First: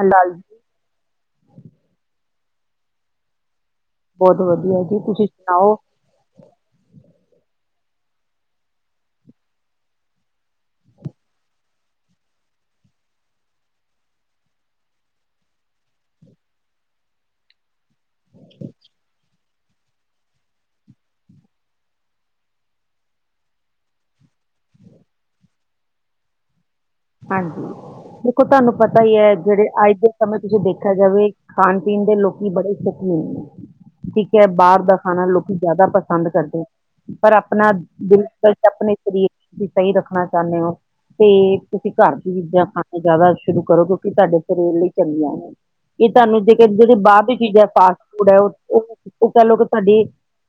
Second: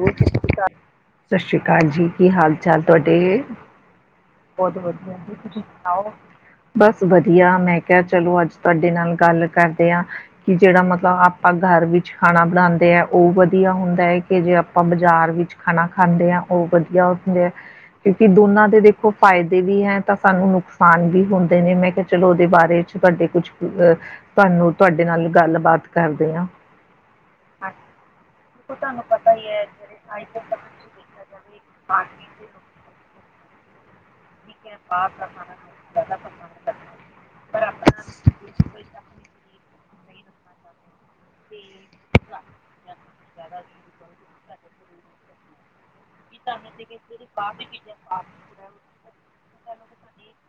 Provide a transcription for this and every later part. ਹਾਲਾਤ ਸ੍ਰੀ ਆਕਾਲ ਜੀ ਕੀ ਹਾਲ -ਚਾਲ ਤੁਹਾਡੇ। ਬਹੁਤ ਵਧੀਆ ਜੀ, ਤੁਸੀ ਸੁਣਾਓ? ਬਸ ਵਧੀਆ, ਮੈਂ ਕਿਹਾ ਚਲੋ ਅੱਜ ਤੁਹਾਡੇ ਨਾਲ ਗੱਲ ਕਰਦੇ ਆ। ਕਿ ਜਿਹੜਾ ਮਤਲਬ ਆਪਾਂ ਘਰ ਵਿੱਚ ਖਾਣਾ ਬਣਾਂਦੇ ਆ, ਉਹ ਵਧੀਆ ਹੁੰਦਾ ਐ ਕੀ ਕਿ ਜੇ ਆਪਾਂ ਬਾਜ਼ਾਰ ਵਿੱਚ ਖਾਣਾ ਖਾਂਦੇ ਹਾਂ, ਉਹ ਵਧੀਆ ਹੁੰਦੇ ਆ। ਕਿਉਂਕਿ, ਦੋਨਾਂ ਦੇ ਦੇਖੋ ਫਾਇਦੇ ਵੀ ਹੈ। ਤਾਂ ਸਾਨੂੰ ਨੁਕਸਾਨ ਵੀ ਹੁੰਦੇ ਨੇ, ਮੈਂ ਕਿਹਾ ਚਲੋ ਉਹਦੇ ਬਾਰੇ ਚ ਤੁਹਾਡੇ ਕੁਛ ਅਹ ਤੁਹਾਨੂੰ, ਤੁਹਾਡੇ ਨਾਲ ਗੱਲਬਾਤ ਕਰਦੇ ਆ। ਹਾਂਜੀ, ਦੇਖੋ ਤੁਹਾਨੂੰ ਪਤਾ ਹੀ ਹੈ, ਜਿਹੜੇ ਅੱਜ ਦੇ ਸਮੇਂ ਚ ਤੁਸੀਂ ਦੇਖਿਆ ਜਾਵੇ ਖਾਣ -ਪੀਣ ਦੇ ਲੋਕੀ ਬੜੇ ਸ਼ੌਕੀਨ ਨੇ। ਠੀਕ ਹੈ, ਬਾਹਰ ਦਾ ਖਾਣਾ ਲੋਕੀ ਜ਼ਿਆਦਾ ਪਸੰਦ ਕਰਦੇ ਨੇ। ਪਰ ਆਪਣਾ ਦਿਲ, [unintelligible] ਕਲ ਆਪਣੇ ਸਰੀਰ 'ਚ ਸਹੀ ਰੱਖਣਾ ਚਾਹੁੰਦੇ ਹੋ ਤੇ ਤੁਸੀ ਘਰ ਦੀ ਚੀਜ਼ਾਂ ਖਾਣਾ ਜ਼ਿਆਦਾ ਸ਼ੁਰੂ ਕਰੋ, ਕਿਉਂਕਿ ਤੁਹਾਡੇ ਸਰੀਰ ਲਈ ਚੰਗੀਆਂ ਨੇ। ਇਹ ਤੁਹਾਨੂੰ ਜਿਹੜੇ ਬਾਹਰ ਦੀ ਚੀਜ਼ ਫਾਸਟ-ਫੂਡ ਹੈ, ਉਹ ਕਹਿ ਲਓ ਕਿ ਤੁਹਾਡੇ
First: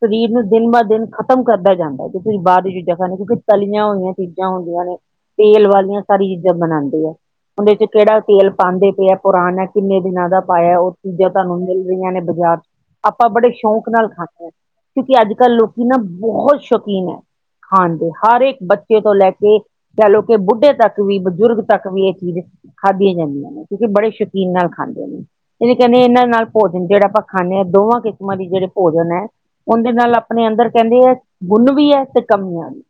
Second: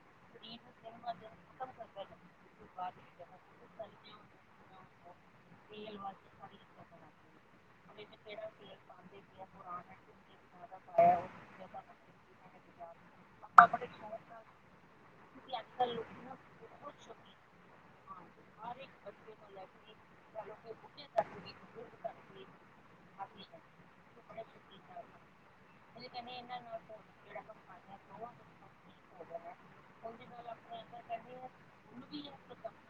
ਸਰੀਰ ਨੂੰ ਦਿਨ ਬਾ ਦਿਨ ਖ਼ਤਮ ਕਰਦਾ ਜਾਂਦਾ ਹੈ, ਜੇ ਤੁਸੀ ਬਾਹਰ ਦੀ ਚੀਜ਼ਾਂ ਖਾਣੇ ਕਿਉਂਕਿ ਤਲੀਆਂ ਹੋਈਆਂ ਚੀਜ਼ਾਂ ਚ ਹੁੰਦੀਆਂ ਨੇ। ਤੇਲ ਵਾਲੀਆਂ ਸਾਰੀ ਚੀਜ਼ਾਂ ਬਣਾਂਦੇ ਆ। ਉਹਦੇ ਚ ਕਿਹੜਾ ਤੇਲ ਪਾਉਂਦੇ ਪਏ ਆ, ਪੁਰਾਣਾ ਹੈ ਕਿੰਨੇ ਦਿਨਾਂ ਦਾ ਪਾਇਆ, ਉਹ ਚੀਜ਼ਾਂ ਤੁਹਾਨੂੰ ਮਿਲ ਰਹੀਆਂ ਨੇ ਬਜ਼ਾਰ ਚ ਆਪਾਂ ਬੜੇ ਸ਼ੌਂਕ ਨਾਲ ਖਾਂਣੇ ਆ, ਕਿਉਂਕਿ ਅੱਜ-ਕੱਲ੍ਹ ਲੋਕੀ ਨਾ ਬਹੁਤ ਸ਼ੌਕੀਨ ਆ। ਖਾਂਦੇ ਆ, ਹਰ ਇੱਕ ਬੱਚੇ ਤੋਂ ਲੈ ਕੇ ਕਹਿ ਲਓ ਕਿ ਬੁੱਢੇ ਤੱਕ। ਬਜ਼ੁਰਗ ਤੱਕ ਵੀ ਚੀਜ਼ ਖਾਧੀਆਂ ਜਾਂਦੀਆਂ ਨੇ, ਕਿਉਂਕਿ ਬੜੇ ਸ਼ੌਕੀਨ ਨਾਲ ਖਾਂਦੇ ਨੇ। ਇਹਦੇ ਕਹਿੰਦੇ ਇਹਨਾਂ ਨਾਲ ਭੋਜਨ ਜਿਹੜਾ ਆਪਾਂ ਖਾਂਣੇ ਆ, ਦੋਵਾਂ ਕਿਸਮਾਂ ਦੇ ਜਿਹੜੇ ਭੋਜਨ ਏ ਉਹਦੇ ਨਾਲ ਆਪਣੇ ਅੰਦਰ ਕਹਿੰਦੇ ਆ ਗੁਣ ਵੀ, ਐ ਤੇ ਕਮੀਆਂ ਵੀ।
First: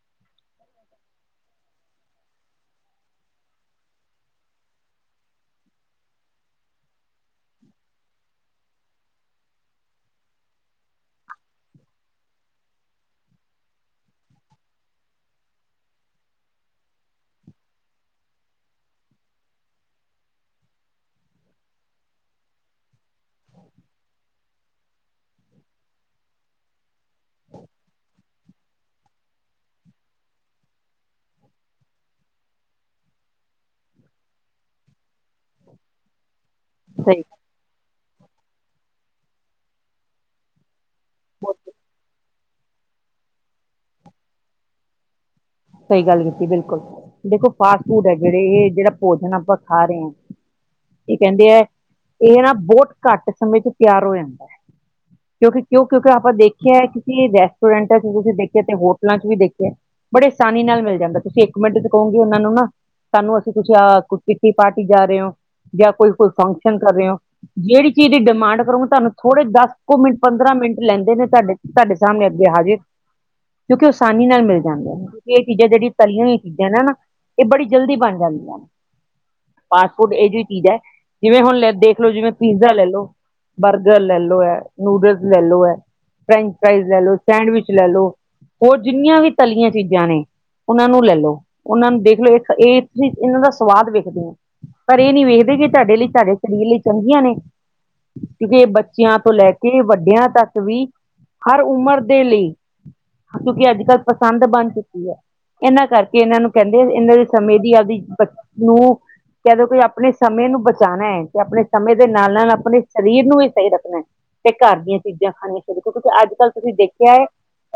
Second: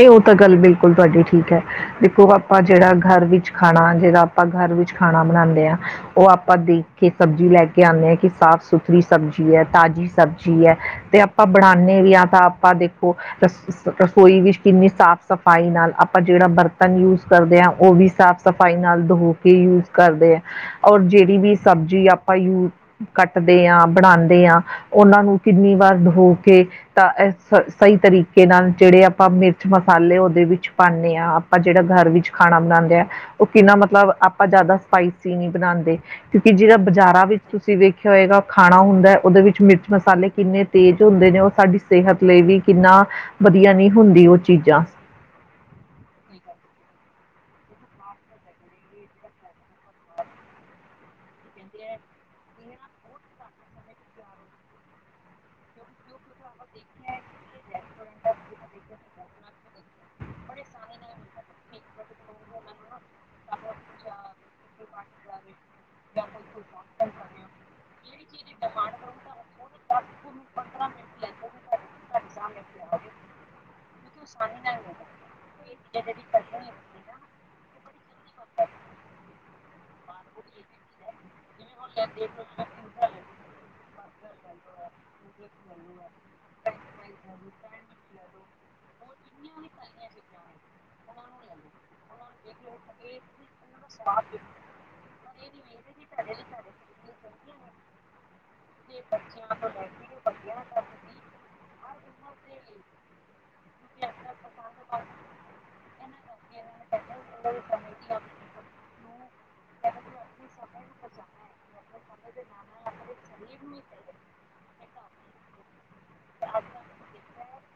ਇਹ ਉਹ ਤਾਂ ਗੱਲ ਬਿਲਕੁੱਲ ਤੁਹਾਡੀ ਠੀਕ ਹੈ, ਦੇਖੋ ਆਪਾ ਜਿਹੜਾ ਗਰ ਵਿੱਚ ਖਾਣਾ ਜਿਹੜਾ ਆਪਾਂ ਗਰ ਵਿੱਚ ਖਾਣਾ ਬਣਾਂਦੇ ਆ। ਉਹ ਆਪਾਂ ਦੇਖ ਕੇ ਸਬਜ਼ੀ ਲੈ ਕੇ ਆਂਣੇ ਆ, ਕਿ ਸਾਫ਼- ਸੁਥਰੀ ਸਬਜ਼ੀ ਹੈ ਤਾਜ਼ੀ ਸਬਜ਼ੀ ਹੈ ਤੇ ਆਪਾਂ ਬਣਾਣੇ ਵੀ ਹਾਂ ਤਾਂ ਆਪਾਂ ਦੇਖੋ ਰਸ- ਰਸੋਈ ਵੀ ਕਿੰਨੀ ਸਾਫ਼ ਸਾਫ਼-ਸਫਾਈ ਨਾਲ ਆਪਾਂ ਜਿਹੜਾ ਬਰਤਨ ਯੂਜ਼ ਕਰਦੇ ਹਾਂ, ਉਹ ਵੀ ਸਾਫ਼ -ਸਫਾਈ ਨਾਲ ਧੋ ਕੇ ਯੂਜ਼ ਕਰਦੇ ਆ। ਔਰ ਜਿਹੜੀ ਵੀ, ਸਬਜ਼ੀ ਆਪਾਂ ਯੂ ਕੱਟਦੇ ਹਾਂ ਬਣਾਂਦੇ ਹਾਂ, ਉਹਨਾਂ ਨੂੰ ਕਿੰਨੀ ਵਾਰ ਦੋ ਕੇ ਤਾਂ ਸਹੀ ਤਰੀਕੇ ਨਾਲ, ਜਿਹੜੇ ਆਪਾਂ ਮਿਰਚ ਮਸਾਲੇ ਉਹਦੇ ਵਿੱਚ ਪਾਨੀ ਆ, ਆਪਾਂ ਜਿਹੜਾ ਗਰ ਵਿੱਚ ਖਾਣਾ ਬਣਾਂਦੇ ਹਾਂ ਉਹ ਕਿੰਨਾ ਮਤਲਬ ਆਪਾਂ ਜ਼ਿਆਦਾ ਸਪਾਈਸੀ ਨਹੀ ਬਣਾਂਦੇ ਕਿਉਂਕਿ ਜਿਹੜਾ ਸਹੀ ਬਜ਼ਾਰਾਂ ਵਿਚ ਤੁਸੀਂ ਵੇਖਿਆ ਹੋਏਗਾ, ਖਾਣਾ ਹੁੰਦਾ ਉਹਦੇ ਵਿੱਚ ਮਿਰਚ- ਮਸਾਲੇ ਕਿੰਨੇ ਤੇਜ਼ ਹੁੰਦੇ ਨੇ ਉਹ ਸਾਡੀ ਸਿਹਤ ਲਈ ਵੀ ਕਿੰਨਾ ਵਧੀਆ ਨਹੀ ਹੁੰਦੀ ਉਹ ਚੀਜ਼ਾਂ। ਸਹੀ ਗੱਲ ਕੀਤੀ ਬਿਲਕੁੱਲ ਦੇਖੋ ਫਾਸਟ ਫੂਡ ਜਿਹੜੇ, ਇਹ ਜਿਹੜਾ ਭੋਜਨ ਆਪਾਂ ਖਾ ਰਹੇ ਆ। ਕੀ ਕਹਿੰਦੇ ਆ, ਇਹ ਨਾ ਬਹੁਤ ਘੱਟ ਸਮੇਂ ਚ ਤਿਆਰ ਹੋ ਜਾਂਦਾ ਹੈ। [inaudible] ਕਿਉਂਕਿ ਕਿਉਂ ਕਿਉਂਕਿ ਆਪਾਂ ਦੇਖਿਆ ਕਿ ਰੈਸਟੋਰੈਂਟਾਂ ਚ ਤੁਸੀਂ ਦੇਖਿਆ ਤੇ ਹੋਟਲਾਂ ਚ ਵੀ ਦੇਖਿਆ। ਬੜੇ ਆਸਾਨੀ ਨਾਲ ਮਿਲ ਜਾਂਦਾ, ਤੁਸੀਂ ਇੱਕ ਮਿੰਟ ਚ ਕਹੋਗੇ ਉਹਨਾਂ ਨੂੰ ਨਾ ਸਾਨੂੰ ਅਸੀਂ ਤੁਸੀਂ ਪਾਰਟੀ ਜਾ ਰਹੇ ਹੋ ਜਾਂ ਕੋਈ- ਕੋਈ ਫੰਕਸ਼ਨ ਕਰ ਰਹੇ ਹੋ। ਜਿਹੜੀ ਚੀਜ਼ ਦੀ ਡਿਮਾਂਡ ਕਰੂੰਗੇ ਤੁਹਾਨੂੰ ਥੋੜੇ ਦਸ ਕੁ ਮਿੰਟ ਪੰਦਰਾਂ ਮਿੰਟ ਲੈਂਦੇ ਨੇ ਤੁਹਾਡੇ ਤੁਹਾਡੇ ਸਾਮਣੇ ਅੱਗੇ ਹਾਜ਼ਰ ਕਿਉਂਕਿ ਆਸਾਨੀ ਨਾਲ ਮਿਲ ਜਾਂਦੇ ਹੈ। ਇਹ ਚੀਜ਼ਾਂ ਜਿਹੜੀ ਤਲਿਆਂ ਹੋਈਆਂ ਚੀਜ਼ਾਂ ਨੇ ਨਾ ਇਹ ਬੜੀ ਜਲਦੀ ਬਣ ਜਾਂਦੀਆਂ ਫਾਸਟ- ਫੂਡ ਇਹੋ ਜਿਹੀ ਚੀਜ਼ ਹੈ। ਜਿਵੇਂ ਹੁਣ ਲੇ ਦੇਖ ਲੋ ਜਿਵੇਂ ਪੀਜ਼ਾ ਲੈ ਲੋ, ਬਰਗਰ ਲੈ ਲੋ, ਹੈ ਨੂਡਲਸ ਲੈ ਲੋ ਹੈ। ਫਰੈਂਚ ਫਰਾਾਈਜ਼ ਲੈ ਲੋ, ਸੈਂਡਵਿਚ ਲੈ ਲੋ, ਹੋਰ ਜਿੰਨੀਆਂ ਵੀ ਤਲੀਆਂ ਚੀਜ਼ਾਂ ਨੇ ਉਹਨਾਂ ਨੂੰ ਲੈ ਲਓ, ਉਹਨਾਂ ਨੂੰ ਦੇਖ ਲੋ ਇਹ ਤੁਸੀ ਇਹਨਾਂ ਦਾ ਸਵਾਦ ਵੇਖਦੇ ਹੋ। ਪਰ ਏ ਨਈ ਵੇਖਦੇ ਕਿ ਤੁਆਡੇ ਲਈ ਤਾਡੇ ਸਰੀਰ ਲਈ ਚੰਗੀਆਂ ਨੇ। ਕਿਉਕਿ ਬੱਚੇਆਂ ਤੋਂ ਲੈ ਕੇ ਵੱਡੇਆਂ ਤੱਕ ਵੀ ਹਰ ਉਮਰ ਦੇ ਲਈ, ਕਿਉਂਕਿ ਅੱਜ -ਕੱਲ ਪਸੰਦ ਬਣ ਚੁੱਕੀ ਯਾ, ਏਨਾਂ ਕਰਕੇ ਏਨਾਂ ਨੂੰ ਕੇਂਦੇ ਏਨਾਂ ਦੇ ਸਮੇਂ ਦੀ ਆਪਦੀ ਬੱਚਤ ਨੂੰ ਕੇ ਦਓ ਆਪਣੇ ਸਮੇਂ ਨੂੰ ਬਚਾਣਾ ਐ ਤੇ ਆਪਣੇ ਸਮੇਂ ਦੇ ਨਾਲ -ਨਾਲ ਆਪਣੇ ਸਰੀਰ ਨੂੰ ਵੀ ਸਈ ਰੱਖਣਾ ਐ। ਤੇ ਘਰ ਦੀਆਂ ਚੀਜ਼ਾਂ ਖਾਣੀਆਂ ਸ਼ੁਰੂ ਕਰੋ ਕਿਉਂਕਿ ਅੱਜ -ਕੱਲ੍ਹ ਤੁਸੀਂ ਦੇਖਿਆ ਏ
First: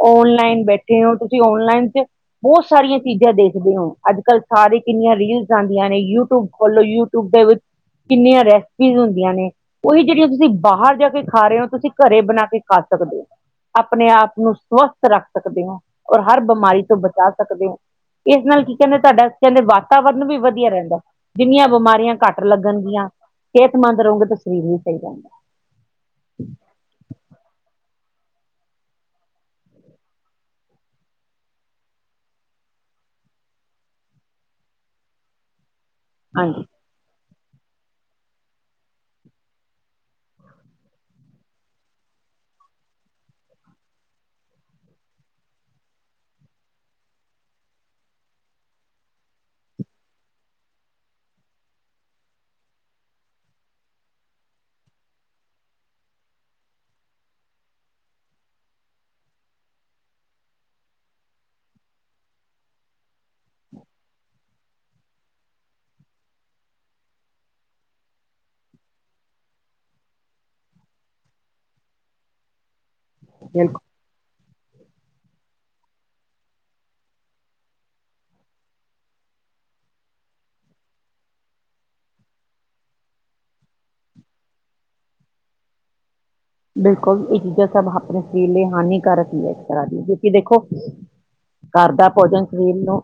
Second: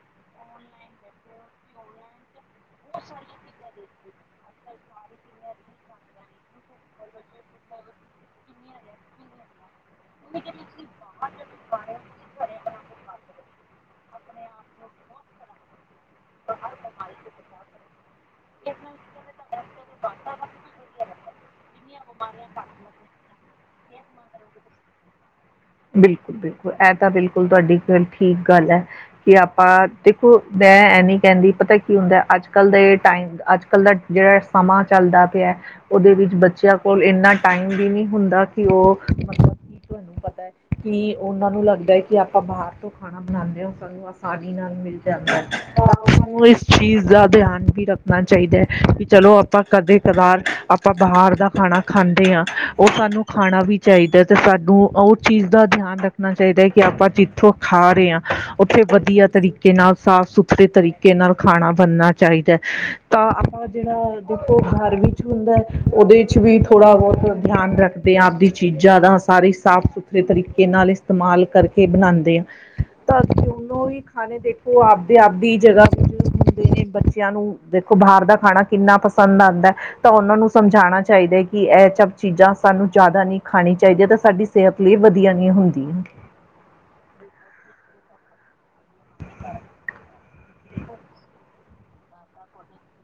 ਔਨਲਾਈਨ ਬੈਠੇ ਹੋ, ਤੁਸੀਂ ਔਨਲਾਈਨ ਚ ਬੋਤ ਸਾਰੀਆਂ ਚੀਜ਼ਾਂ ਦੇਖਦੇ ਹੋ ਅੱਜ -ਕੱਲ੍ਹ ਸਾਰੀ ਕਿੰਨੀਆਂ ਰੀਲਸ ਆਂਦੀਆਂ ਨੇ ਯੂਟਿਊਬ ਖੋਲੋ ਯੂਟਿਊਬ ਦੇ ਵਿੱਚ ਕਿੰਨੀਆਂ ਰੈਸਪੀਜ਼ ਹੁੰਦੀਆਂ ਨੇ, ਉਹੀ ਜੇੜੀਆਂ ਤੁਸੀਂ ਬਾਹਰ ਜਾ ਕੇ ਖਾ ਰਹੇ ਹੋ ਤੁਸੀਂ ਘਰੇ ਬਣਾ ਕੇ ਖਾ ਸਕਦੇ ਹੋ, ਆਪਣੇ ਆਪ ਨੂੰ ਸਵਸਥ ਰੱਖ ਸਕਦੇ ਹਾ ਔਰ ਹਰ ਬਮਾਰੀ ਤੋ ਬਚਾ ਸਕਦੇ ਹੋ ਇਸ ਨਾਲ ਕੀ ਕੇਂਦੇ ਤੁਆਡਾ ਕੇਂਦੇ ਵਾਤਾਵਰਨ ਵੀ ਵੱਧੀਆ ਰੇਂਦਾ। ਜਿੰਨੀਆਂ ਬਿਮਾਰੀਆਂ ਘੱਟ ਲੱਗਣਗੀਆਂ ਸੇਹਤਮੰਦ ਰਹੋਗੇ ਤਾਂ ਸਰੀਰ ਵੀ ਸਈ ਰੇਂਦਾ। ਬਿਲਕੁਲ -ਬਿਲਕੁਲ ਐ ਤਾਂ ਬਿਲਕੁਲ ਤੁਆਡੀ ਫੇਰ ਠੀਕ ਗੱਲ ਆ ਕਿ ਆਪਾਂ ਦੇਖੋ ਮੈਂ ਐਨੀ ਕੇਂਦੀ ਪਤਾ ਕੀ ਹੁੰਦਾ ਅੱਜ- ਕੱਲ ਦੇ ਟਾਈਮ ਅੱਜ-ਕੱਲ ਦਾ ਜੇੜਾ ਸਮਾਂ ਚੱਲਦਾ ਪੇਆ ਓਦੇ ਵਿੱਚ ਹਾਂਜੀ ਬੱਚੇਆਂ ਕੋਲ ਏਂਨਾ ਟਾਈਮ ਵੀ ਨਈ ਹੁੰਦਾ ਕਿ ਓ ਮਤਲਬ ਕੀ ਤੁਆਨੂੰ ਪਤਾ ਹੈ ਕਿ ਉਹਨਾਂ ਨੂੰ ਲੱਗਦਾ ਹੈ ਕਿ ਆਪਾਂ ਬਾਹਰ ਤੋਂ ਖਾਣਾ ਬਣਾਉਂਦੇ ਹੋ ਸਕ ਆਸਾਨੀ ਨਾਲ ਮਿਲ ਜਾਂਦਾ ਐ। ਓ ਇਸ ਚੀਜ਼ ਦਾ ਦਿਆਨ ਵੀ ਰੱਖਣਾ ਚਾਈਦਾ ਐ ਵੀ ਚਲੋ ਆਪਾਂ ਕਦੇ ਕਦਾਰ ਆ ਆਪਾਂ ਬਾਹਰ ਦਾ ਖਾਣਾ ਖਾਂਦੇ ਆ ਓ ਸਾਨੂੰ ਖਾਣਾ ਵੀ ਚਾਈਦਾ ਤੇ ਸਾਨੂੰ ਓ ਚੀਜ਼ ਦਾ ਦਿਆਨ ਰੱਖਣਾ ਚਾਈਦਾ ਕਿ ਆਪਾਂ ਜਿੱਥੋਂ ਖਾ ਰਹੇ ਹਾਂ ਉੱਥੇ ਵਧੀਆ ਤਰੀਕੇ ਨਾਲ ਸਾਫ਼ ਸੁਥਰੇ ਵੱਖਰੇ ਤਰੀਕੇ ਨਾਲ ਖਾਣਾ ਬਣਨਾ ਚਾਈਦਾ ਤਾਂ ਆਪਾ ਜੇੜਾ ਦੇਖੋ ਗਰ ਵਿੱਚ ਹੁੰਦਾ ਓਦੇ ਚ ਵੀ ਥੋੜਾ ਬੌਤ ਦਿਆਨ ਰੱਖ ਤੇ ਆਪਦੀ ਚੀਜ਼ਾਂ ਦਾ ਸਾਰੇ ਸਾਫ਼ -ਸੁਥਰੇ ਤਰੀਕੇ ਨਾਲ ਇਸਤੇਮਾਲ ਕਰਕੇ ਬਣਾਂਦੇ ਆ। ਤਾਂ ਤੁਸੀਂ ਬਿਲਕੁਲ ਦੋਨੋ ਹੀ ਖਾਣੇ ਦੇਖੋ ਆਪਦੇ- ਆਪਦੀ ਜਗ੍ਹਾ ਤੇ ਕੇ ਬੱਚੇਆਂ ਨੂੰ ਦੇਖੋ ਬਾਹਰ ਦਾ ਖਾਣਾ ਕਿੰਨਾ ਪਸੰਦ ਆਂਦਾ ਤਾਂ ਉਹਨਾਂ ਨੂੰ ਸਮਝਾਣਾ ਚਾਈਦਾ ਐ ਕਿ ਏ ਸਭ ਚੀਜ਼ਾਂ ਸਾਨੂੰ ਜ਼ਾਦਾ ਨਈ ਖਾਣੀ ਚਾਈਦੀਆਂ ਤੇ ਸਾਡੀ ਸੇਹਤ ਲਈ ਵੱਧੀਆ ਨੀ ਹੁੰਦੀ-ਹੁੰਦੀ। ਬਿਲਕੁਲ, ਏ ਚੀਜ਼ਾਂ ਸਭ ਆਪਣੇ ਸਰੀਰ ਲਈ ਹਾਨੀਕਾਰਕ ਹੀ ਇਸ ਤਰ੍ਹਾਂ ਦੀ ਕਿਉਂਕਿ ਦੇਖੋ ਘਰ ਦਾ ਭੋਜਨ ਸਰੀਰ ਨੂੰ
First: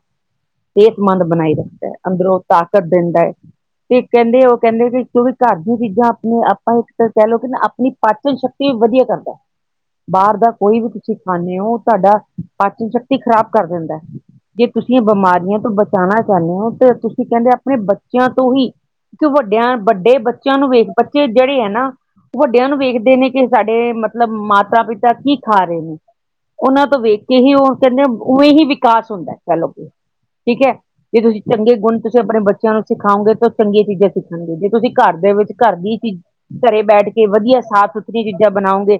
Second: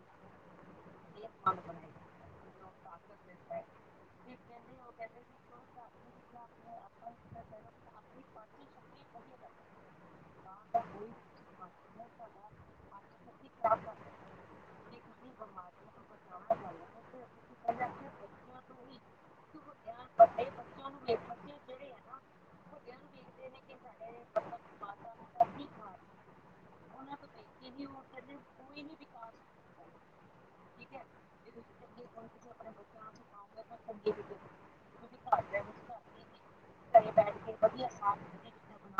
ਸੇਤਮੰਦ ਬਣਾਈ ਰੱਖਦਾ ਐ। ਅੰਦਰੋਂ ਤਾਕਤ ਦਿੰਦਾ ਐ। ਤੇ ਕੇਂਦੇ ਓ ਕੇਂਦੇ ਕਿ ਜੋ ਵੀ ਘਰ ਦੀਆਂ ਚੀਜ਼ਾਂ ਆਪਣੇ ਆਪਾਂ ਇੱਕ ਕੈ ਲਓ ਕਿ ਨਾ ਆਪਣੀ ਪਾਚਨ ਸ਼ਕਤੀ ਵੱਧੀਆ ਕਰਦਾ, ਬਾਰ ਦਾ ਕੋਈ ਵੀ ਤੁਸੀਂ ਖਾਂਨੇ ਓ ਤਾਡਾ ਪਾਚਨ ਸ਼ਕਤੀ ਖ਼ਰਾਬ ਕਰ ਦਿੰਦਾ, ਜੇ ਤੁਸੀਂ ਬਿਮਾਰੀਆਂ ਤੋਂ ਬਚਾਣਾ ਚਾਂਦੇ ਹੋ ਤਾਂ ਤੁਸੀਂ ਕੇਂਦੇ ਆਪਣੇ ਬੱਚੇਆਂ ਤੋਂ ਹੀ, ਕਿਉਕਿ ਵੱਡੇ ਬੱਚੇਆਂ ਨੂੰ ਵੇਖ ਬੱਚੇ ਜੇੜੇ ਹੈ ਨਾ ਵੱਡੇਆਂ ਨੂੰ ਵੇਖਦੇ ਨੇ ਕਿ ਸਾਡੇ ਮਤਲਬ ਮਾਤਾ ਪਿਤਾ ਕੀ ਖਾ ਰਏ ਨੇ ਓਨਾਂ ਤੋਂ ਵੇਖ ਕੇ ਹੀ ਓ ਕੇਂਦੇ ਉਵੇਂ ਹੀ ਵਿਕਾਸ ਹੁੰਦਾ ਕੈ ਲਓ ਕਿ ਠੀਕ ਹੈ ਜੇ ਤੁਸੀਂ ਚੰਗੇ ਗੁਣ ਤੁਸੀਂ ਆਪਣੇ ਬੱਚੇਆਂ ਨੂੰ ਸਿਖਾਓਗੇ ਤੇ ਚੰਗੀਆਂ ਚੀਜ਼ਾਂ ਸਿੱਖਣਗੇ ਜੇ ਤੁਸੀਂ ਘਰ ਦੇ ਵਿੱਚ ਘਰ ਦੀ ਚੀਜ਼ ਘਰੇ ਬੈਠ ਕੇ ਵੱਧੀਆਂ ਸਾ ਸੁਥਰੀ ਚੀਜ਼ਾਂ ਬਣਾਓਗੇ।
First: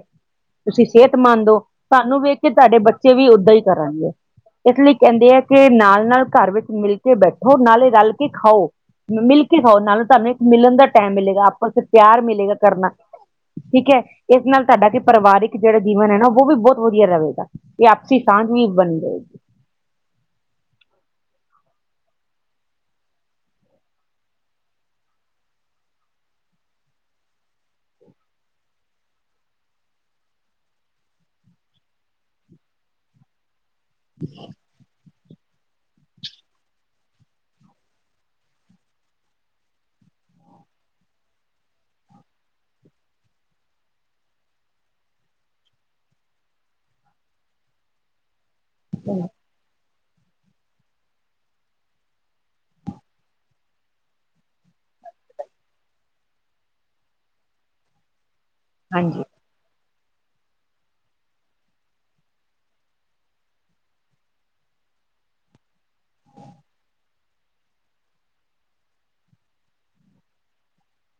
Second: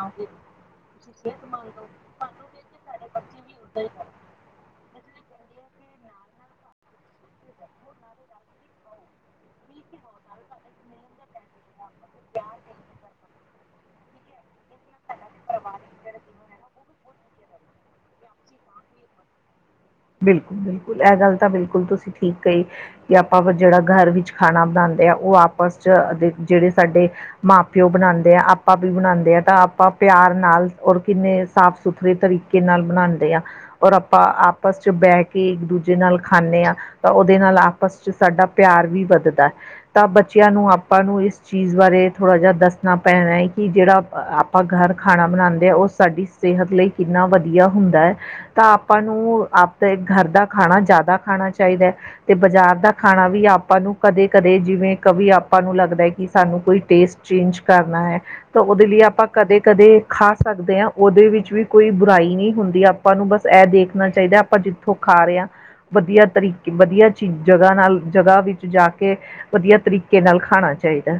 ਤੁਸੀਂ ਸੇਤਮੰਦ ਹੋ ਤਾਨੂੰ ਵੇਖ ਕੇ ਤੁਆਡੇ ਬੱਚੇ ਵੀ ਓਦਾਂ ਈ ਕਰਨਗੇ। ਇਸ ਲਈ ਕੇਂਦੇ ਆ ਕਿ ਨਾਲ-ਨਾਲ ਘਰ ਵਿੱਚ ਮਿਲ ਕੇ ਬੈਠੋ ਨਾਲੇ ਰਲ ਕੇ ਖਾਓ। ਮਿਲ ਕੇ ਖਾਓ ਨਾਲੇ ਤੁਆਨੂੰ ਇੱਕ ਮਿਲਣ ਦਾ ਟਾਈਮ ਮਿਲੇਗਾ ਆਪਸ ਚ ਪਿਆਰ ਮਿਲੇਗਾ ਕਰਨਾ। ਠੀਕ ਐ, ਇਸ ਨਾਲ ਤੁਆਡਾ ਕਿ ਪਰਿਵਾਰਿਕ ਜੇੜਾ ਜੀਵਨ ਐ ਨਾ ਓ ਵੀ ਬੋਤ ਵੱਧੀਆ ਰਵੇਗਾ। ਤੇ ਆਪਸੀ ਸਾਂਝ ਵੀ ਬਣੀ ਰਏਗੀ। ਬਿਲਕੁਲ-ਬਿਲਕੁਲ, ਐ ਗੱਲ ਤਾਂ ਬਿਲਕੁਲ ਤੁਸੀਂ ਠੀਕ ਕਈ ਕਿ ਆਪਾਂ ਵ ਜਿਹੜਾ ਘਰ ਵਿੱਚ ਖਾਣਾ ਬਣਾਉਂਦੇ ਆਂ, ਓ ਆਪਸ 'ਚ ਜਿਹੜੇ ਸਾਡੇ ਮਾਂ-ਪਿਓ ਬਣਾਉਂਦੇ ਆ, ਆਪਾਂ ਵੀ ਬਣਾਉਂਦੇ ਆ, ਤਾਂ ਆਪਾਂ ਪਿਆਰ ਨਾਲ ਔਰ ਕਿੰਨੇ ਸਾਫ਼-ਸੁਥਰੇ ਤਰੀਕੇ ਨਾਲ ਬਣਾਂਦੇ ਆ, ਔਰ ਆਪਾਂ ਆਪ ਆਪਸ 'ਚ ਬਹਿ ਕੇ ਇੱਕ ਦੂਜੇ ਨਾਲ ਖਾਣੇ ਆਂ। ਤਾਂ ਓਦੇ ਨਾਲ ਆਪਸ 'ਚ ਸਾਡਾ ਪਿਆਰ ਵੀ ਵੱਧਦਾ। ਤਾਂ ਬੱਚਿਆਂ ਨੂੰ ਆਪਾਂ ਨੂੰ ਇਸ ਚੀਜ਼ ਬਾਰੇ ਥੋੜ੍ਹਾ ਜਿਆ ਦੱਸਣਾ ਪੈਣਾ ਐ ਕਿ ਜਿਹੜਾ ਆਪਾਂ ਘਰ ਖਾਣਾ ਬਣਾਂਦੇ ਆ, ਉਹ ਸਾਡੀ ਸਿਹਤ ਲਈ ਕਿੰਨਾ ਵਧੀਆ ਹੁੰਦਾ ਐ, ਤਾਂ ਆਪਾਂ ਨੂੰ ਆਪ ਤੇ ਘਰ ਦਾ ਖਾਣਾ ਜ਼ਿਆਦਾ ਖਾਣਾ ਚਾਹੀਦਾ। ਤੇ ਬਾਜ਼ਾਰ ਦਾ ਖਾਣਾ ਵੀ ਆਪਾਂ ਨੂੰ ਕਦੇ-ਕਦੇ, ਜਿਵੇਂ ਕਵੀ ਆਪਾਂ ਨੂੰ ਲੱਗਦਾ ਕਿ ਸਾਨੂੰ ਕੋਈ ਟੇਸਟ ਚੇਂਜ ਕਰਨਾ ਐ, ਤੋ ਉਹਦੇ ਲਈ ਹਾਂਜੀ। ਆਪਾਂ ਕਦੇ ਕਦੇ ਖਾ ਸਕਦੇ ਆਂ, ਉਹਦੇ ਵਿੱਚ ਵੀ ਕੋਈ ਬੁਰਾਈ ਨਹੀਂ ਹੁੰਦੀ, ਆਪਾਂ ਨੂੰ ਬਸ ਐ ਦੇਖਣਾ ਚਾਹੀਦਾ ਆਪਾਂ ਜਿੱ ਓ ਖਾ ਰੇ ਆਂ, ਵਧੀਆ ਤਰੀਕ ਵਧੀਆ ਚੀ ਜਗ੍ਹਾ ਨਾਲ ਜਗ੍ਹਾ ਵਿੱਚ ਜਾ ਕੇ ਵਧੀਆ ਤਰੀਕੇ ਨਾਲ ਖਾਣਾ ਚਾਹੀਦਾ।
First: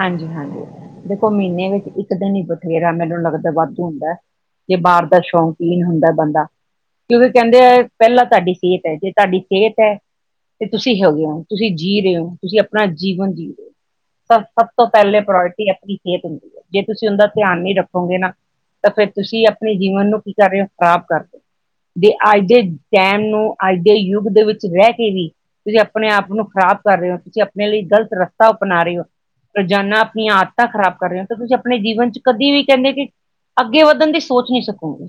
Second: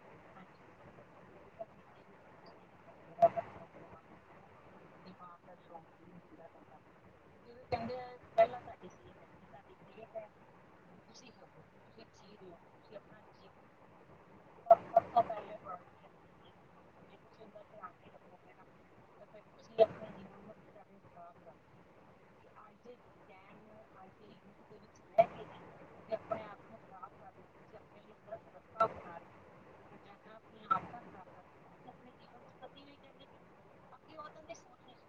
ਹਾਂਜੀ-ਹਾਂਜੀ, ਦੇਖੋ ਮਹੀਨੇ ਵਿੱਚ ਇੱਕ ਦਿਨ ਈ ਬਥੇਰਾ, ਮੈਨੂੰ ਲੱਗਦਾ, ਵਾਧੂ ਹੁੰਦਾ। ਜੇ ਬਾਹਰ ਦਾ ਸ਼ੌਕੀਨ ਹੁੰਦਾ ਬੰਦਾ, ਕਿਉਂਕਿ ਕਹਿੰਦੇ ਆ ਪਹਿਲਾਂ ਤੁਹਾਡੀ ਸੇਹਤ ਐ, ਜੇ ਤੁਹਾਡੀ ਸੇਹਤ ਐ, ਤੇ ਤੁਸੀਂ ਹੈਗੇ ਓ, ਤੁਸੀਂ ਜੀ ਰੇ ਓ, ਤੁਸੀਂ ਆਪਣਾ ਜੀਵਨ ਜੀ ਰਏ ਓ ਪਰ ਸਭ ਤੋਂ ਪਹਿਲੇ ਪ੍ਰੋਰਟੀ ਆਪਣੀ ਸਿਹਤ ਹੁੰਦੀ ਐ, ਜੇ ਤੁਸੀਂ ਉਹਦਾ ਧਿਆਨ ਨੀ ਰੱਖੋਗੇ ਨਾ ਤਾਂ ਫੇਰ ਤੁਸੀਂ ਆਪਣੇ ਜੀਵਨ ਨੂੰ ਕੀ ਕਰ ਰਏ ਓ ਖ਼ਰਾਬ ਕਰ ਰਏ ਦੇ ਅੱਜ ਦੇ ਟੈਮ ਨੂੰ ਅੱਜ ਦੇ ਯੁੱਗ ਦੇ ਵਿੱਚ ਰਹਿ ਕੇ ਵੀ ਤੁਸੀਂ ਆਪਣੇ ਆਪ ਨੂੰ ਖ਼ਰਾਬ ਕਰ ਰਏ ਓ, ਤੁਸੀਂ ਆਪਣੇ ਲਈ ਗ਼ਲਤ ਰਸਤਾ ਅਪਣਾ ਰਏ ਓ। ਰੋਜ਼ਾਨਾ ਆਪਣੀਆਂ ਆਦਤਾਂ ਖ਼ਰਾਬ ਕਰ ਰਏ ਓ, ਤਾਂ ਤੁਸੀਂ ਆਪਣੇ ਜੀਵਨ 'ਚ ਕਦੇ ਵੀ, ਕਹਿੰਦੇ ਕਿ ਅੱਗੇ ਵਧਣ ਦੀ ਸੋਚ ਨਹੀ ਸਕੋਂਗੇ।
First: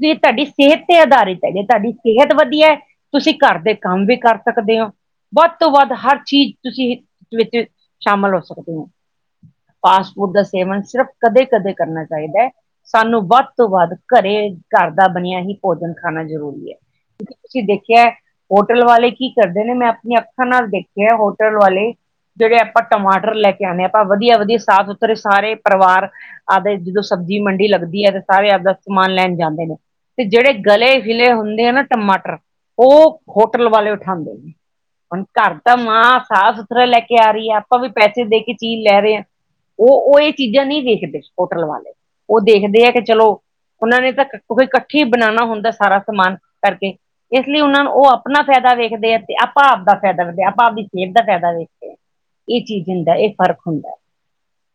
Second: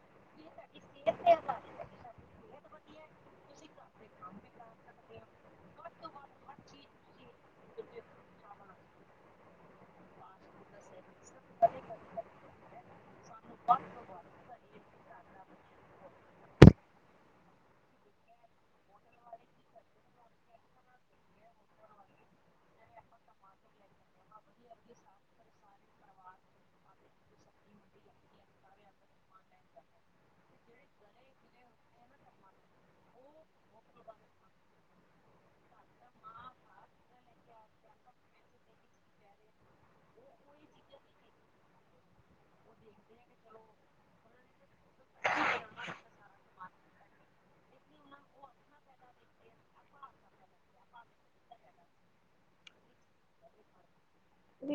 ਤੇ ਏ ਤੁਹਾਡੀ ਸੇਹਤ 'ਤੇ ਆਧਾਰਿਤ ਐ, ਜੇ ਤੁਹਾਡੀ ਸਿਹਤ ਵਧੀਆ ਐ ਤੁਸੀਂ ਘਰ ਦੇ ਕੰਮ ਵੀ ਕਰ ਸਕਦੇ ਓ। ਵੱਧ ਤੋਂ ਵੱਧ ਹਰ ਚੀਜ਼ ਤੁਸੀਂ ਵਿੱਚ ਸ਼ਾਮਿਲ ਹੋ ਸਕਦੇ ਹੋ। ਫਾਸਟਪੂਡ ਦਾ ਸੇਵਨ ਸਿਰਫ ਕਦੇ-ਕਦੇ ਕਰਨਾ ਚਾਹੀਦਾ ਐ। ਸਾਨੂੰ ਵੱਧ ਤੋਂ ਵੱਧ ਘਰੇ ਘਰ ਦਾ ਬਣਿਆ ਹੀ ਭੋਜਨ ਖਾਣਾ ਜ਼ਰੂਰੀ ਐ। ਤੁਸੀਂ ਦੇਖਿਆ ਹੋਟਲ ਵਾਲੇ ਕੀ ਕਰਦੇ ਨੇ, ਮੈਂ ਆਪਣੀਆਂ ਅੱਖਾਂ ਨਾਲ ਦੇਖਿਆ, ਹੋਟਲ ਵਾਲੇ ਜਿਹੜੇ ਆਪਾਂ ਟਮਾਟਰ ਟਰ ਲੈ ਕੇ ਆਉਣੇ ਆਂ ਆਪਾਂ ਵਧੀਆ-ਵਧੀਆ ਸਾਫ਼-ਸੁਥਰੇ ਸਾਰੇ ਪਰਿਵਾਰ ਆਦੇ ਜਿਦੋਂ ਸਬਜ਼ੀ ਮੰਡੀ ਲੱਗਦੀ ਐ, ਤੇ ਸਾਰੇ ਆਪਦਾ ਸਮਾਨ ਲੈਣ ਜਾਂਦੇ ਨੇ। ਤੇ ਜਿਹੜੇ ਗਲੇ-ਗੀਲੇ ਹੁੰਦੇ ਆ ਨਾ ਟਮਾਟਰ, ਉਹ ਹੋਟਲ ਵਾਲੇ ਉਠਾਉਂਦੇ ਨੇ। ਹੁਣ ਘਰ ਤਾਂ ਮਾਂ ਸਾਫ਼-ਸੁਥਰਾ ਲੈ ਕੇ ਆ ਰਿ ਆ, ਆਪਾਂ ਵੀ ਪੈਸੇ ਦੇ ਚੀਜ਼ ਲੈ ਰਹੇ ਹਾਂ। ਉਹ, ਉਹ ਇਹ ਚੀਜ਼ਾਂ ਨਹੀਂ ਦੇੇਖਦੇ ਹੋਟਲ ਵਾਲੇ, ਉਹ ਦੇਖਦੇ ਐ ਕਿ ਚਲੋ ਉਹਨਾਂ ਨੇ ਤਾਂ ਕੋਈ ਇਕੱਠੀ ਹੁੰਦਾ ਸਾਰਾ ਸਮਾਨ ਕਰਕੇ ਇਸ ਲਈ ਉਹਨਾਂ ਨੂੰ ਉਹ ਆਪਣਾ ਫੈਦਾ ਵੇਖਦੇ ਆ ਤੇ ਆਪਾਂ ਆਪ ਦਾ ਫੈਦਾ ਵੇਖਦੇ, ਆਪਾਂ ਆਪਣੀ ਸੇਹਤ ਦਾ ਫੈਦਾ ਵੇਖਦੇ ਹਾਂ। ਏ ਚੀਜ਼ ਹੁੰਦਾ, ਏ ਫ਼ਰਕ ਹੁੰਦਾ।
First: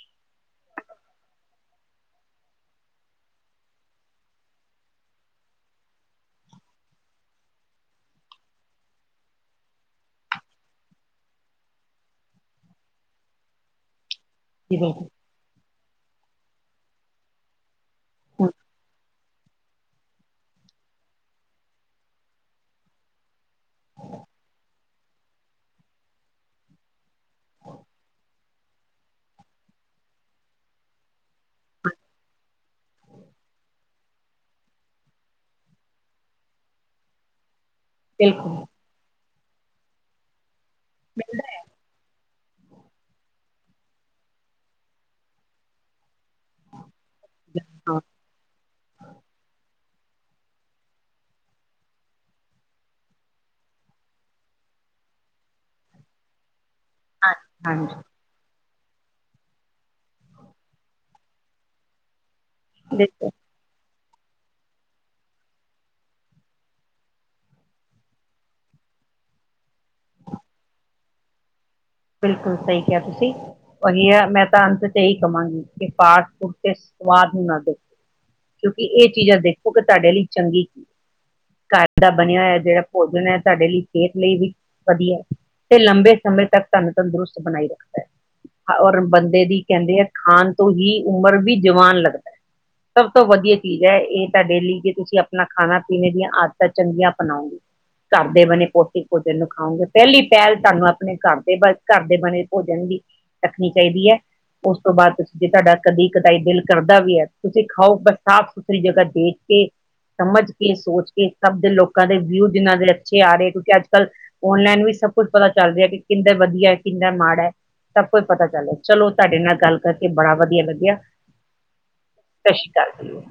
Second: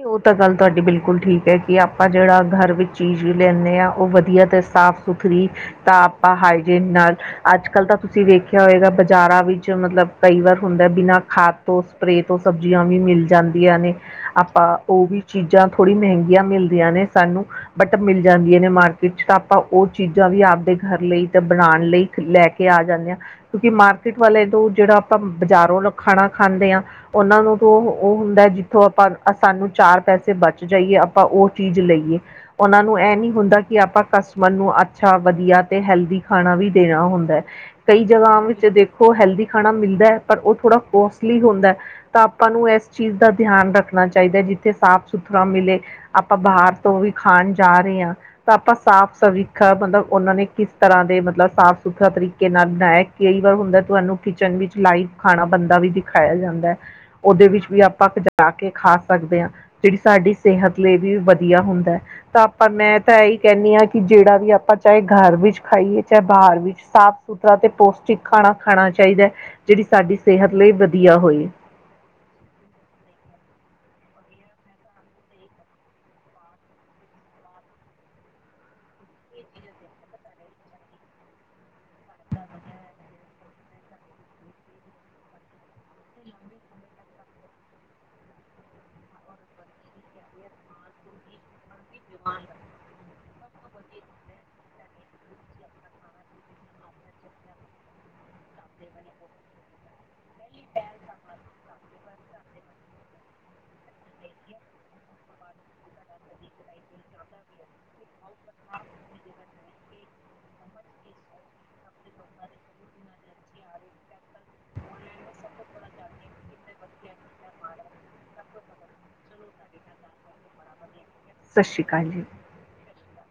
ਉਹ ਤਾਂ ਗੱਲ ਤੁਹਾਡੀ ਬਿਲਕੁਲ ਠੀਕ ਐ ਕਿ ਆਪਾਂ ਜਿਹੜਾ ਘਰ ਵਿੱਚ ਚੀਜ਼ ਲੈਂਨੇ ਆ, ਉਹ ਵਧੀਆ ਤੇ ਸਾਫ਼ ਸੁਥਰੀ ਤਾਂ ਆਪਾਂ ਹਾਈਜੀਨ ਨਾਲ ਅੱਜ-ਕੱਲ੍ਹ ਤਾਂ ਤੁਸੀਂ ਵੇਖਿਆ ਹੋਏਗਾ, ਬਾਜ਼ਾਰਾਂ ਵਿੱਚ, ਮਤਲਬ ਕਈ ਵਾਰ ਹੁੰਦਾ, ਬਿਨਾਂ ਖਾਦ ਤੋਂ ਸਪਰੇ ਤੋਂ ਸਬਜ਼ੀਆਂ ਵੀ ਮਿਲ ਜਾਂਦੀਆਂ ਨੇ ਆਪ ਆ ਜੀ ਓ ਬਿਲਕੁਲ ਵੀ ਚੀਜ਼ਾਂ ਥੋੜ੍ਹੀ ਮਹਿੰਗੀਆਂ ਮਿਲਦੀਆਂ ਨੇ ਸਾਨੂੰ, ਬਟ ਮਿਲ ਜਾਂਦੀਆਂ ਨੇ ਮਾਰਕੀਟ ਵਿੱਚ ਤਾਂ ਆਪਾਂ ਓ ਚੀਜ਼ਾਂ ਵੀ ਆਪਦੇ ਘਰ ਲਈ ਤਾਂ ਬਣਾਉਣ ਲਈ ਲੈ ਕੇ ਆ ਜਾਂਦੇ ਆਂ। ਕਿਉਂਕਿ ਮਾਰਕੀਟ ਵਾਲੇ ਤੋਂ, ਜਿਹੜਾ ਆਪਾਂ ਬਾਜ਼ਾਰੋਂ ਲੋਕ ਖਾਣਾ ਖਾਂਦੇ ਆ ਓਨਾਂ ਨੂੰ ਤੋ ਉਹ ਹੁੰਦਾ ਜਿੱਥੋਂ ਆਪਾ ਸਾਨੂੰ ਚਾਰ ਪੈਸੇ ਬਚ ਜਾਈਏ ਆਪਾਂ ਉਹ ਚੀਜ਼ ਲਈਏ। ਉਨਾਂ ਨੂੰ ਏ ਨੀ ਹੁੰਦਾ ਕਿ ਆਪਾਂ ਕਸਟਮਰ ਨੂੰ ਅੱਛਾ ਵਧੀਆ ਤੇ ਹੈਲਦੀ ਖਾਣਾ ਵੀ ਦੇਣਾ ਹੁੰਦਾ। ਕਈ ਜਗ੍ਹਾ ਬਿਲਕੁਲ ਵਿੱਚ ਦੇਖੋ ਹੈਲਦੀ ਖਾਣਾ ਮਿਲਦਾ ਪਰ ਉਹ ਥੋੜ੍ਹਾ ਕੋਸਟਲੀ ਹੁੰਦਾ। ਤਾਂ ਆਪਾਂ ਨੂੰ ਏਸ ਚੀਜ਼ ਦਾ ਧਿਆਨ ਰੱਖਣਾ ਚਾਈਦਾ ਜਿੱਥੇ ਸਾਫ਼ ਸੁਥਰਾ ਮਿਲੇ। ਆਪਾਂ ਬਾਹਰ ਤੋਂ ਵੀ ਖਾਣ ਜਾ ਹਾਂ ਰਹੇ ਆ ਤਾਂ ਆਪਾਂ ਸਾਫ਼ ਸਵੀ ਮਤਲਬ ਉਨਾਂ ਕਿਸ ਤਰ੍ਹਾਂ ਦੇ ਸਾਫ਼ ਸੁਥਰਾ ਤਰੀਕੇ ਨਾਲ ਬਣਾਇਆ ਕਈ ਵਾਰ ਹੁੰਦਾ ਤੁਹਾਨੂੰ ਕਿਚਨ ਵਿੱਚ ਲਾਈਵ ਖਾਣਾ ਬੰਦਾ ਵੀ ਦਿਖਾਇਆ ਜਾਂਦਾ ਓਦੇ ਵਿੱਚ ਵੀ ਹਾਂਜੀ ਆਪਾਂ ਜਾ ਕੇ ਖਾਸ ਸਕਦੇ ਆ ਜੇੜੀ ਸਾਡੀ ਸਿਹਤ ਲਈ ਵੀ ਵਧੀਆ ਹੁੰਦਾ ਤਾਂ ਆਪਾਂ ਮੈਂ ਤਾਂ ਬਿਲਕੁਲ ਇਹੀ ਕੇਨੀ ਆ, ਕਿ ਜੇੜਾ ਵੀ ਆਪਾਂ ਚਾਹੇ ਘਰ ਵਿੱਚ ਖਾਈਏ ਚਾਹੇ ਬਾਹਰ ਵਿੱਚ ਸਾਫ਼ ਸੁਥਰਾ ਤੇ ਪੌਸ਼ਟਿਕ ਖਾਣਾ ਖਾਨਾ ਚਾਈਦਾ ਜੇੜੀ ਸਾਡੀ ਸਿਹਤ ਲਈ ਵਧੀਆ ਹੋਏ। ਬਿਲਕੁਲ ਸਹੀ ਕਿਹਾ ਤੁਸੀਂ। ਉਹੀ ਆ ਮੈਂ ਤਾਂ ਅੰਤ ਤੇ ਏਹੀ ਕਵਾਂਗੀ ਕਿ ਫਾਸਟ ਫੂਡ ਤੇ ਸਵਾਦ ਹੀ ਨਾ ਦੇਖ ਕਿਉਂਕਿ ਏ ਚੀਜ਼ਾਂ ਦੇਖੋ ਕਿ ਤੁਹਾਡੇ ਲਈ ਚੰਗੀ ਘਰ ਦਾ ਬਣਿਆ ਹੋਇਆ ਜੇੜਾ ਭੋਜਨ ਐ ਤੁਹਾਡੇ ਲਈ ਸਿਹਤ ਲਈ ਵੀ ਵਧੀਆ ਤੇ ਲੰਬੇ ਸਮੇਂ ਤੱਕ ਸਾਨੂੰ ਤੰਦਰੁਸਤ ਬਣਾਈ ਰੱਖਦਾ ਔਰ ਬੰਦੇ ਦੀ ਕੇੰਦੇ ਹੈ ਖਾਣ ਤੋਂ ਹੀ ਉਮਰ ਵੀ ਜਵਾਨ ਲੱਗਦਾ ਸਭ ਸਭ ਤੋਂ ਵਧੀਆ ਚੀਜ਼ ਐ ਏ ਤੁਹਾਡੇ ਲੀ ਕਿ ਤੁਸੀਂ ਆਪਣਾ ਖਾਣਾ ਪੀਣੇ ਦੀਆਂ ਆਦਤਾਂ ਚੰਗੀਆਂ ਅਪਣਾਓਗੇ। ਕਾਰਦੇ ਬਣੇ ਪੋਸੀਕ ਭੋਜਨ ਨੂੰ ਖਾਓਗੇ ਪੈਲੀ ਪੈਲ ਤੁਹਾਨੂੰ ਆਪਣੇ ਕਾਰ ਤੇ ਬਸ ਘਰ ਦੇ ਬਨੇ ਭੋਜਨ ਦੀ ਰੱਖਣੀ ਚਾਈਦੀ ਐ। ਉਸ ਤੋਂ ਬਾਦ ਤੁਸੀਂ ਜੇ ਤੁਹਾਡਾ ਕਦੀ ਕਦਾਈ ਦਿਲ ਕਰਦਾ ਵੀ ਐ ਤੁਸੀਂ ਖਾਓ ਬਸ ਸਾਫ਼ ਸੁਥਰੀ ਜਗਾ ਦੇਖ ਕੇ ਸਮਝ ਕੇ ਸੋਚ ਕੇ ਸਭ ਦੇ ਲੋਕਾਂ ਦੇ ਵਿਊ ਜਿਨਾਂ ਦੇ ਅੱਛੇ ਆ ਰਹੇ ਕਿਉਂਕਿ ਅੱਜ-ਕੱਲ ਔਨਲਾਈਨ ਵੀ ਸਭ ਕੁੱਝ ਪਤਾ ਚੱਲ ਰਿਆ ਕਿ ਕਿੰਦਾ ਵਧੀਆ ਕਿੰਦਾ ਮਾੜਾ। ਸਭ ਕੁਝ ਪਤਾ ਚੱਲ ਰੇ, ਚਲੋ ਤੁਹਾਡੇ ਨਾਲ ਗੱਲ ਕਰਕੇ ਬੜਾ ਵਧੀਆ ਲੱਗਿਆ। ਸਸ ਸ੍ਰੀ ਕਾਲ ਜੀ। ਸਸ ਸੀ ਕਾਲ ਜੀ।